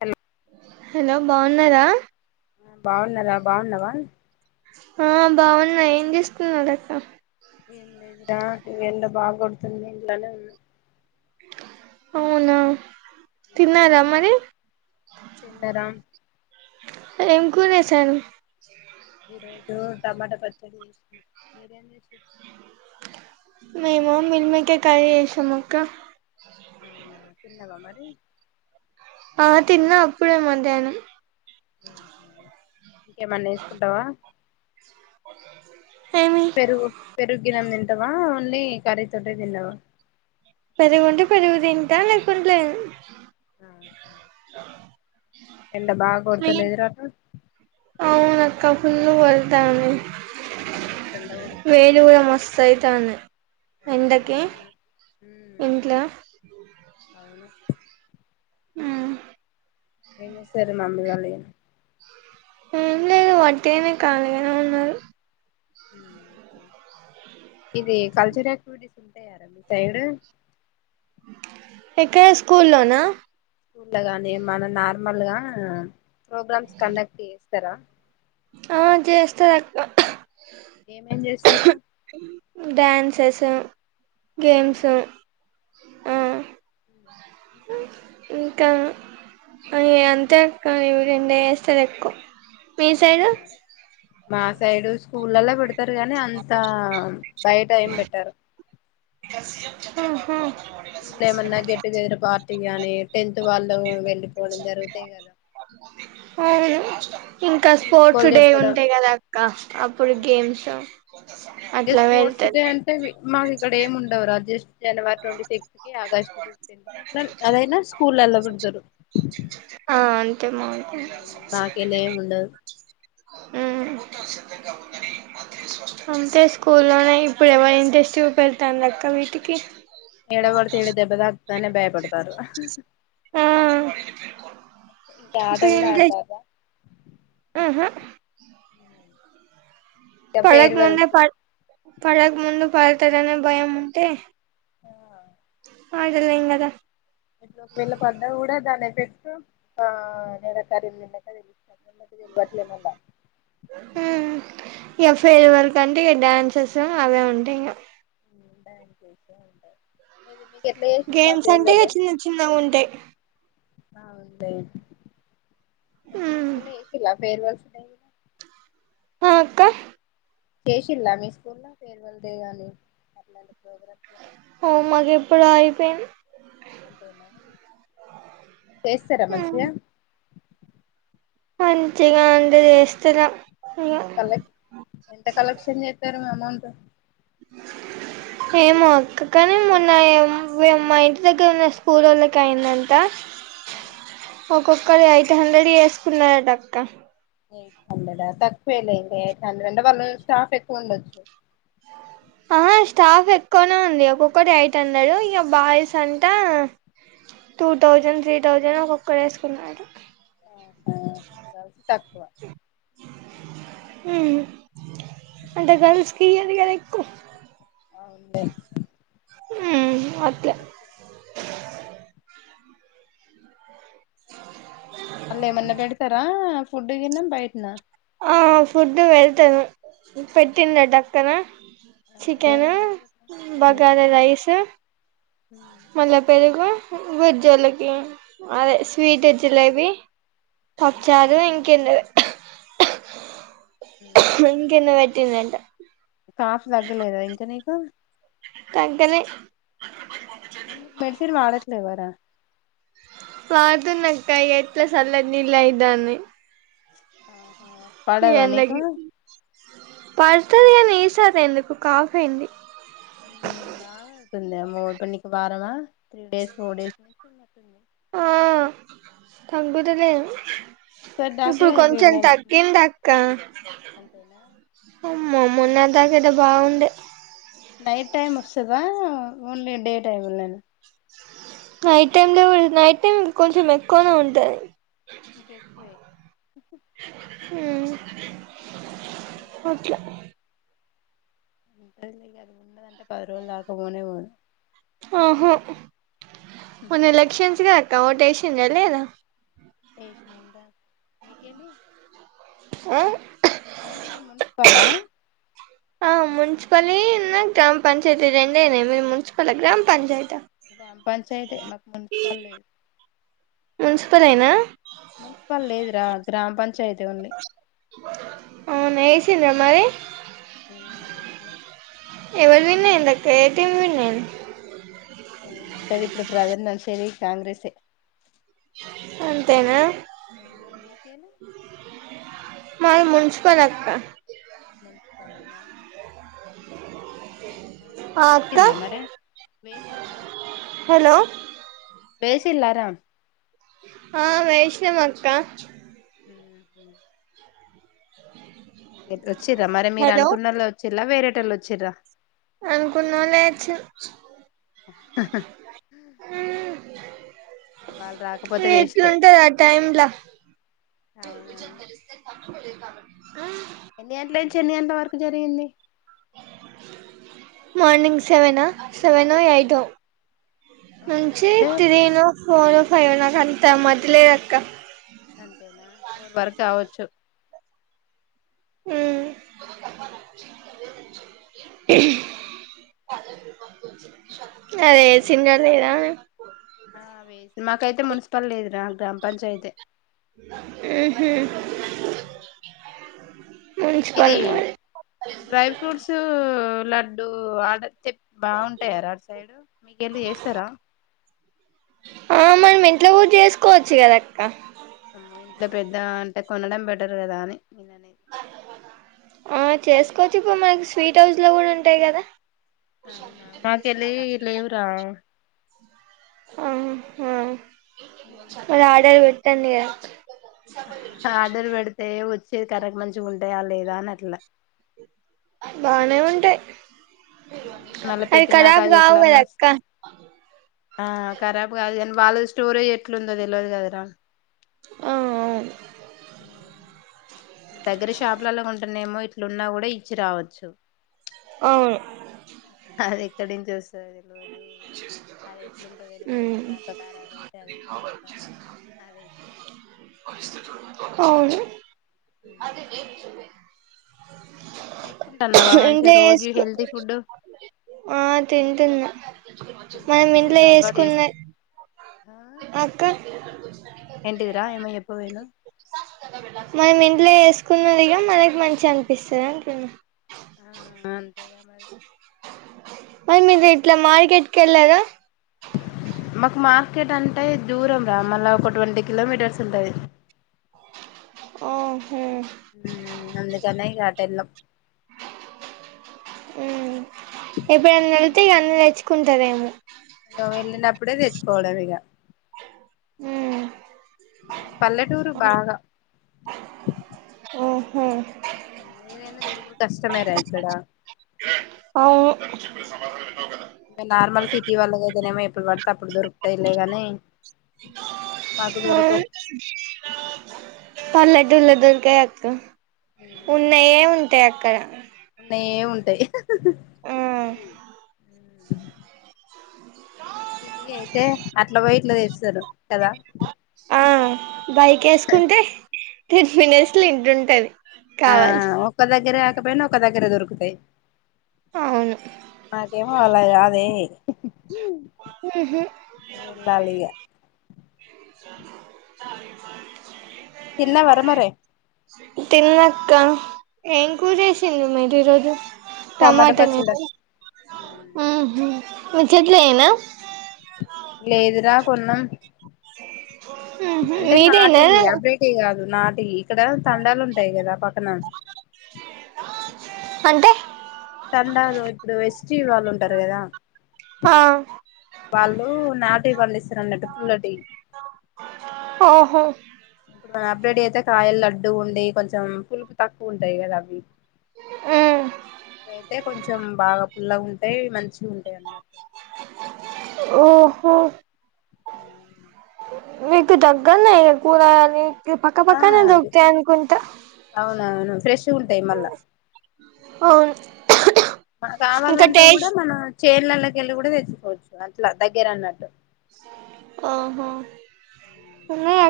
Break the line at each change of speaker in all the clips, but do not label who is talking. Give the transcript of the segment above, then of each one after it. Hello
hello బాగున్నారా
ఆ బాగున్నారా బాగునవ
ఆ బాగున్నా ఏం చేస్తున్నారు అక్క
ఆ ఎండ బాగా కొడుతుంది ఎట్లనో ఏ
అవునా తిన్నారా మరి
తన్నరా
ఏం కూర చేశారు.
ఈ రోజు టమాటా పచ్చడి చేసిన మీరేం చేసిండ్రు.
మేము మిల్ మేకర్ కర్రీ చేసాము అక్క.
అవునా తిన్నావా మరి
ఆ తిన్నా అప్పుడే మధ్యాహ్నం
ఓహో ఇంకేమన్నా ఏసుకుంటావా
ఏమి
పెరుగు పెరుగాని తిం తింటవా ఓన్లీ కర్రీ తొటె తిన్నవా
పెరుగుంటె పెరుగుదింటా లేకుంటే లేద్
ఆహా, ఎండ బాగొడతలేదరా అటూ
అవునక్క ఫుల్లు గొడతాంది.
ఆ మస్త్ఎండ కొడుతుంది. బయట
మస్తు అయితాంది
ఆ
ఎండకి
అవును ఊ
ఇంట్లో
అవును
మ్
ఏం చెస్తారు మమ్మీ వాళ్ళెం
ఏంలేదు వట్టిగనే కాలిగనే ఉన్నారు.
హ్మ్ ఇదే కల్చరల్ యాక్టివిటీస్ ఉంటాయారా మీ సైడ్
ఎక్కడ స్కూల్లోనా
ఉళ్ళొగానీ ఏమనా నార్మల్గా ప్రోగ్రామ్స్ కండక్ట్ చేస్ స్తార
ఆ జేస్తరు అక్కా
ఏమేం చేస్తార్ రా
డ్యాన్సెస్
ఉమ్
గేమ్స్ ఆ
ఇంకా
ఆ అవి అంతే అక్క రెండె చేస్తరు ఎక్కువ్ చైగ
అవునా మా సైడు స్కూలల్లో పెడతరు గానీ అంతా బయట ఏం పెట్టరు
ఆహా
ఊర్లో ఏమన్నా గెట్టుగెదర్ పా ర్టీగానే టెంత్ వాళ్లు వెల్
అవును ఇంకా స్పోర్ట్స్
వీడ్కోలు
డే
చెప్పడం
ఉంటయి కదా అక్క అప్పుడు
ఆ
గేమ్స్ అట్లా వెళ్తద్.
ఇక్కడేం ఉండవురా జస్ట్ జనవరి ట్వంటీ సిక్స్త్ కి ఆగస్ట్ ఫిఫ్టీన్త్ కి అట్ల అవైనా స్కూలల్లో పెడ్తారు.
ఆ అంతే మాకు
ఉమ్ మాకీలేమ్ ఉండవ్.
హ్మ్ అంతే స్కూల్లోనే ఇప్పుడు ఎవరి ఇంట్రెస్ట్ పెడతాండ్రు అక్క వీటికి.
ఏడ పడితే ఏడ దెబ్బదాక్. దాన్నే భయపడతారు.
ఆ
ఇంకా ఆట
ఇప్పుడు
కూడా ఆడతార్రా.
ఆహ.
ఇంకా
పడక
ఫేర్వెల్
ముందే ప
కి
పడక ముందు పడతరనే భయం ఉంటే
ఆ
ఆగలేం కదా
ఒక వేళ్ళ పడ్డా కూడా దాని ఎఫెక్ట్ ఆ నెర కరీక [unintelligible]
హ్మ్ ఇగ ఫేర్వెల్ కంటే ఇక డ్యాన్సెస్ దో అవే ఉంటాయి ఇగ
[inaudible]
గేమ్స్ అంటే
ఫేర్వెల్
చిన్న చిన్నవి ఉంటయి
ఆ ఉందే మీకు చేసిన్ర ఫేర్వెల్
ఆ అక్క
చేసిల్లా మీ స్కూల్ లో ఫేర్వెల్ డే గాని ప్రోగ్రామ్స్ ఏమన్నా
ఓ మాగెప్పుడో అయిపోయిన్
అంతేనా చేస్తార మంచిగా
అంతేగాండి చేస్తల
కలె ఎంత కలెక్షన్ చేస్తారు మ్యా దంతే
ఏమో అక్క కానీ మొన్న మా ఇంటి దగ్గర ఉన్న స్కూలోళ్ళకి అయిందంట
ఆ
ఒక్కొక్కరు ఎయిట్ హండ్రెడ్ చేస్కున్నారటక్క
ఎయిట్ హండ్రెడా తక్కువేలే ఇంకా ఎయిట్ హండ్రెడ్ అంటే వాళ్ళు స్టాఫ్ ఎక్కువ ఉండచ్చు
ఆహా స్టాఫ్ ఎక్కువనే ఉంది ఒక్కొక్కరు ఎయిట్ హండ్రెడ్ ఇక బాయ్స్ అంటా టూ థౌజండ్ త్రీ థౌజండ్ ఒక్కొక్కరు వేసుకున్నారు
ఆహా గర్ల్స్ తక్కువ
ఉహు అంటే గర్ల్స్కి ఇయ్యది కద ఎక్కువ
అవునులే
ఉమ్మ్‌ అ
తక్కువే [inaudible] అల్లెమన్నా పెడతారా ఫుడ్ గిన్నా బయటనా
ఆ ఫుడ్ వెడ్తను పెట్టిండక్కనా చికెను
ఏమేమి పెట్టారు
బగారా రైసు మళ్ళా పెరుగు హు వెజ్జోల్లకి అదే స్వీట్ జిలేబీ పప్చారు ఇంకే [inaudible] ఇంకెందో పెట్టిన్దంట
కాఫ్ తగ్గలేదా ఇంక నీకు
తగలే
ఎందుకు మెడిసిన్ వాడట్లేవరా
వాడ్తునక్కా ఎట్లా సల్లన్ నిలైతన్నాయ్
ఆ
ఎండకి పడ్స్ తు [unintelligible] ఎందుకు కఫ్ అయింది
మ్మ్ బాగా తుందేమో కాన్ నీక్ బారమా
ఆ
ఉమ్
తగ్గుతలేద్
ఒకసారి డాక్టర్
ఇప్పుడు
దగ్గరికి
కొంచెం
వెళ్ళాల్సింది
తగ్గింది అక్క
అంతేనా
అమ్మో మొన్నట్ దాకైతే బాగుండే
నైట్ టైమ్ వస్తదా ఓన్లీ డే టైమే నా
నైట్ టైమ్ లో నైట్ టైం కొంచెం ఎక్కువ ఉంటాది
ఇంకెక్కువే
హ్మ్ ఒకే
ఉంటద్లే ఇగా ఉన్నదంటే పది రోజులు దాకా పోనే పోద్
ఆహా మొన్న ఎలక్షన్స్ గ ఓటేషిందా లేదా
ఏషినం రా మీకెలి
ఆ
ఏంటిది మున్సిపాలా
ఆ మున్సిపలీ న్న గ్రామ పంచాయతీ రెండేనే మీరు మున్సిపల్ గ్రామ పంచా
గ్రామ పంచాయతే మాకు మున్సిపల్ లే
మున్సిపలేనా
మున్సిపల్ లేదురా గ్రామ పంచాయతీ ఉంది
తింద్రా మరి
హ్మ్ వేసిన
ఎవలు విన్ అయ్యిందక్కా ఏ టీమ్ విన్ అయ్
ఏముంటది ఇప్పుడు ప్రధర్ నడిసేది కాంగ్రెసె
అంతేనా
హ్మ్ మీకేళి
మాది మున్సిపల్ అక్కా
మున్సిపలేనా [inaudible]
ఆ అక్క
వేసిల్లా మరి వేసిల్లా
హలో
వేసిల్లా రా
ఆ వేసినం అక్క
ఊహూ ఐతే వచ్చిర్రా మరి మీరు
హలో
అనుకున్నోలే వచ్ జిల్లా వేరేటోళ్ళు వచ్చిర్రా
అనుకున్నోళ్ళే అచ్చిర్ ఊ
ఇంక వాళ్ళు రాకపోతే వేస్టే
ఎట్లుంటది ఆ టైమ్లా
అవునవును
ఉమ్
ఎన్ని గంటల నుంచి ఎన్ని గంటల వరకు జరిగింది
మార్నింగ్ సెవెను సెవెనో ఎయిటో
ఆ
నుంచి
ఎండ్
త్రీ ను ఫోరో ఫైవో నాకు అంత మదిలేదక్క
అంతేనా ఫోర్ వరకావచ్చు
మ్మ్ అరే
ఇది
సింగలేనా
వేస్ మాకైతే మున్సిపల్ లేదురా గ్రామ పంచాయితే
మ్మ్ హ్మ్
ఇది డ్రై ఫ్రూట్సు లడ్డు ఆడతే బాగుంటాయార అటు సైడు మీకెళ్ళి చేస్తారా
ఆ మనం ఇంట్లో కూడా చేసుకోవచ్చు కదక్క
ఇంత పెద్ద అంటే కొనడం బెటర్ కదా అని మ్మ్
ఆ చేసుకోవచ్చు ఇప్పు మనకి స్వీట్ హౌస్ లో కూడా ఉంటాయి కదా
మాకెళ్ళి లేవురా
ఆ ఆ మరి ఆర్డర్ పెట్ ట్టండి గ
ఆర్డర్ పెడితే ఒచ్ చేతి ఖరబ్ మంచిగుంటయా లేదా అని అట్లా
బానే ఉంటయి
ఊ మళ్ళా పెట్టినాక అది
కావు కదా
ఎట్లన్నా
అక్క
వస్తే ఆ కరాబ్ కాదు గాని వాళ్ళ స్టోరేజ్ ఎట్లుందో తెలివదు కదరా
ఔ ఔ
[inaudible] దగ్గర షాప్ లల్లో కొంటేనేమో ఇట్లున్నా కూడా ఇచ్చి రావచ్చు
అవును
అది తడింజెస్ తే తెల్వదు అది ఎట్లుంటో తెలిదు వచ్చి నాక ఖరాబ్ అయితే అది ఇంకా పెద్ద అదైతు
అవును
తీసుకుంటాన్నావా మంచిగా
ఇంట్లో
రోగీ
చేసుకు
హెల్తీ ఫుడ్
ఆ తింటున్నా మనం
ఎగ్స్
ఇంట్లో
అలవాటు చేసు
ఏసుకున్నే
ఆ
అక్క
ఏంటిదిరా ఏమో చెప్పబోయినవ్
మని ఇంట్లో చేసుకున్నదిగా మనకి మంచిగా అనిపిస్తది అంటున్న
ఆ అన్
మరి మీది ఇట్లా మార్కెట్కి ఏళ్ళారా
మాకు మార్కెట్ అంటే దూరం రా మల్ల ఒక ట్వంటీ కిలోమీటర్స్ ఉంటది.
ఓ హు
హ్మ్ మ్ అందుకనే ఇగ అటేలం
ఉమ్ ఎప్పుడన్నా అడిగితే ఇగ అన్ని తెచ్ కుంటరేమో
[unintelligible] వెళ్ళినప్పుడే తెచ్చుకోవడం ఇగ
హ్మ్
పల్లెటూరు బాగ
హ్మ్
మ్మ్ ఏదైన దొరుకుడు కష్టమేరా ఇక్కడ
అవ్వు
ఇగ నార్మల్ సిటీ వాళ్లకైతేనేమీ ఎప్పుడు పడితే అప్పుడు దొరుకుతాయ్ లేగాని మాకు దొరుకవు.
పల్లెటూర్లో దొరకై అక్క ఉన్నాయే ఉం తే అక్కడా
నే ఉంటాయి.
మ్
సిటీ అయితే అట్ల పోయి ఇట్ల తెస్తరు కదా
ఆ బైక్ ఏస్కుంటే టెన్ మినిట్స్లో ఇంటుంటది. కావాలి
ఆహ్ ఒక్క దగ్గరే కాకపోయినా ఒక దగ్గర దొరుకుతయి.
అవును
నాకేమో అలా కాదే
మ్ హ్
వెళ్ళాలి ఇగ తిన్నావారా మరే
తిన్న అక్క ఏం కూర చేేసింరు మీరు ఈ రోజు
టమాటా
టమాటనా
పచ్చడా
మ్ హ్ మీ చెట్లయేన
లేదురా కొన్నాం. అంటే
మీదేనా
అబ్రేటివి కాదు నాటి ఇక్కడ తండాలుంటయి కదా పక్కన
అంటే
అండాలో ఇప్పుడు ఎస్టీ వాళ్ళు ఉంటారు కదా
ఆ
వాళ్ళు నాటి పండిస్తారన్నట్టు పుల్లటీ
ఓహో
అప్డేటి అయితే కాయలు లడ్డు ఉండి కొంచెం పులుపు తక్కువుంటయి కదా అవి
ఉమ్
వయితే కొం కొంచెం బాగా పుల్లగుంటాయి మంచిగుంటయి అన్నట్టు
ఓహో
[inaudible]
మీకు దగ్గర్నే కూరగా పక్క
ఆ
పక్కనే దొరుకుతాయి అనుకుంటా
అవునవును ఫ్రెష్గా ఉంటాయి మళ్ళా
అవును
మన
ఇంకా
కావాలంటే గుడా
టేస్ట్
మన చేన్లలకి కెళ్ళి గుడా తెచ్చుకోవచ్చు అట్ల దగ్గర అన్నట్టు
ఓహో ఉన్నాయా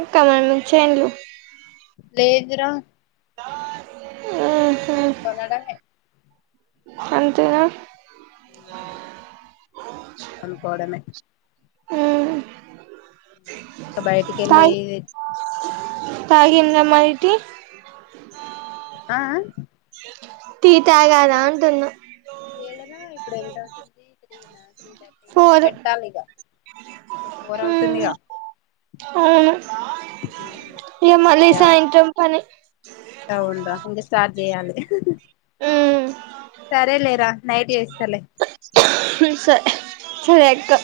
చేన్లు
లేదు రా
మ్
కొన్నాడమే
అంతేగా
హ్మ్ కోన్కోవడమే
హ్మ్
ఇంకా బయటికెళ్ళి
థాయ్ తాగింద
ఏంటిదిరా
మాయ్ టి
ఆ
తీ తాగార అంటున్నా
ఏళ్ళనా ఇప్పుడు ఎంత అవుతుంది. త్రి నా త్రీ [inaudible]
ఫోర్
పెట్టాలిగ ఫోర్
మ్మ్
అవుతుందిగా
అవును
ఉమ్
ఇగ
[inaudible]
మళ్ళీ
చెయ్యాలి
సాయంత్రం పని
అవును రా ఇంగ స్టా జెయ్యాలి
మ్మ్
సరేలే నైట్ ఏస్తా లే
సో సు ఎక్కో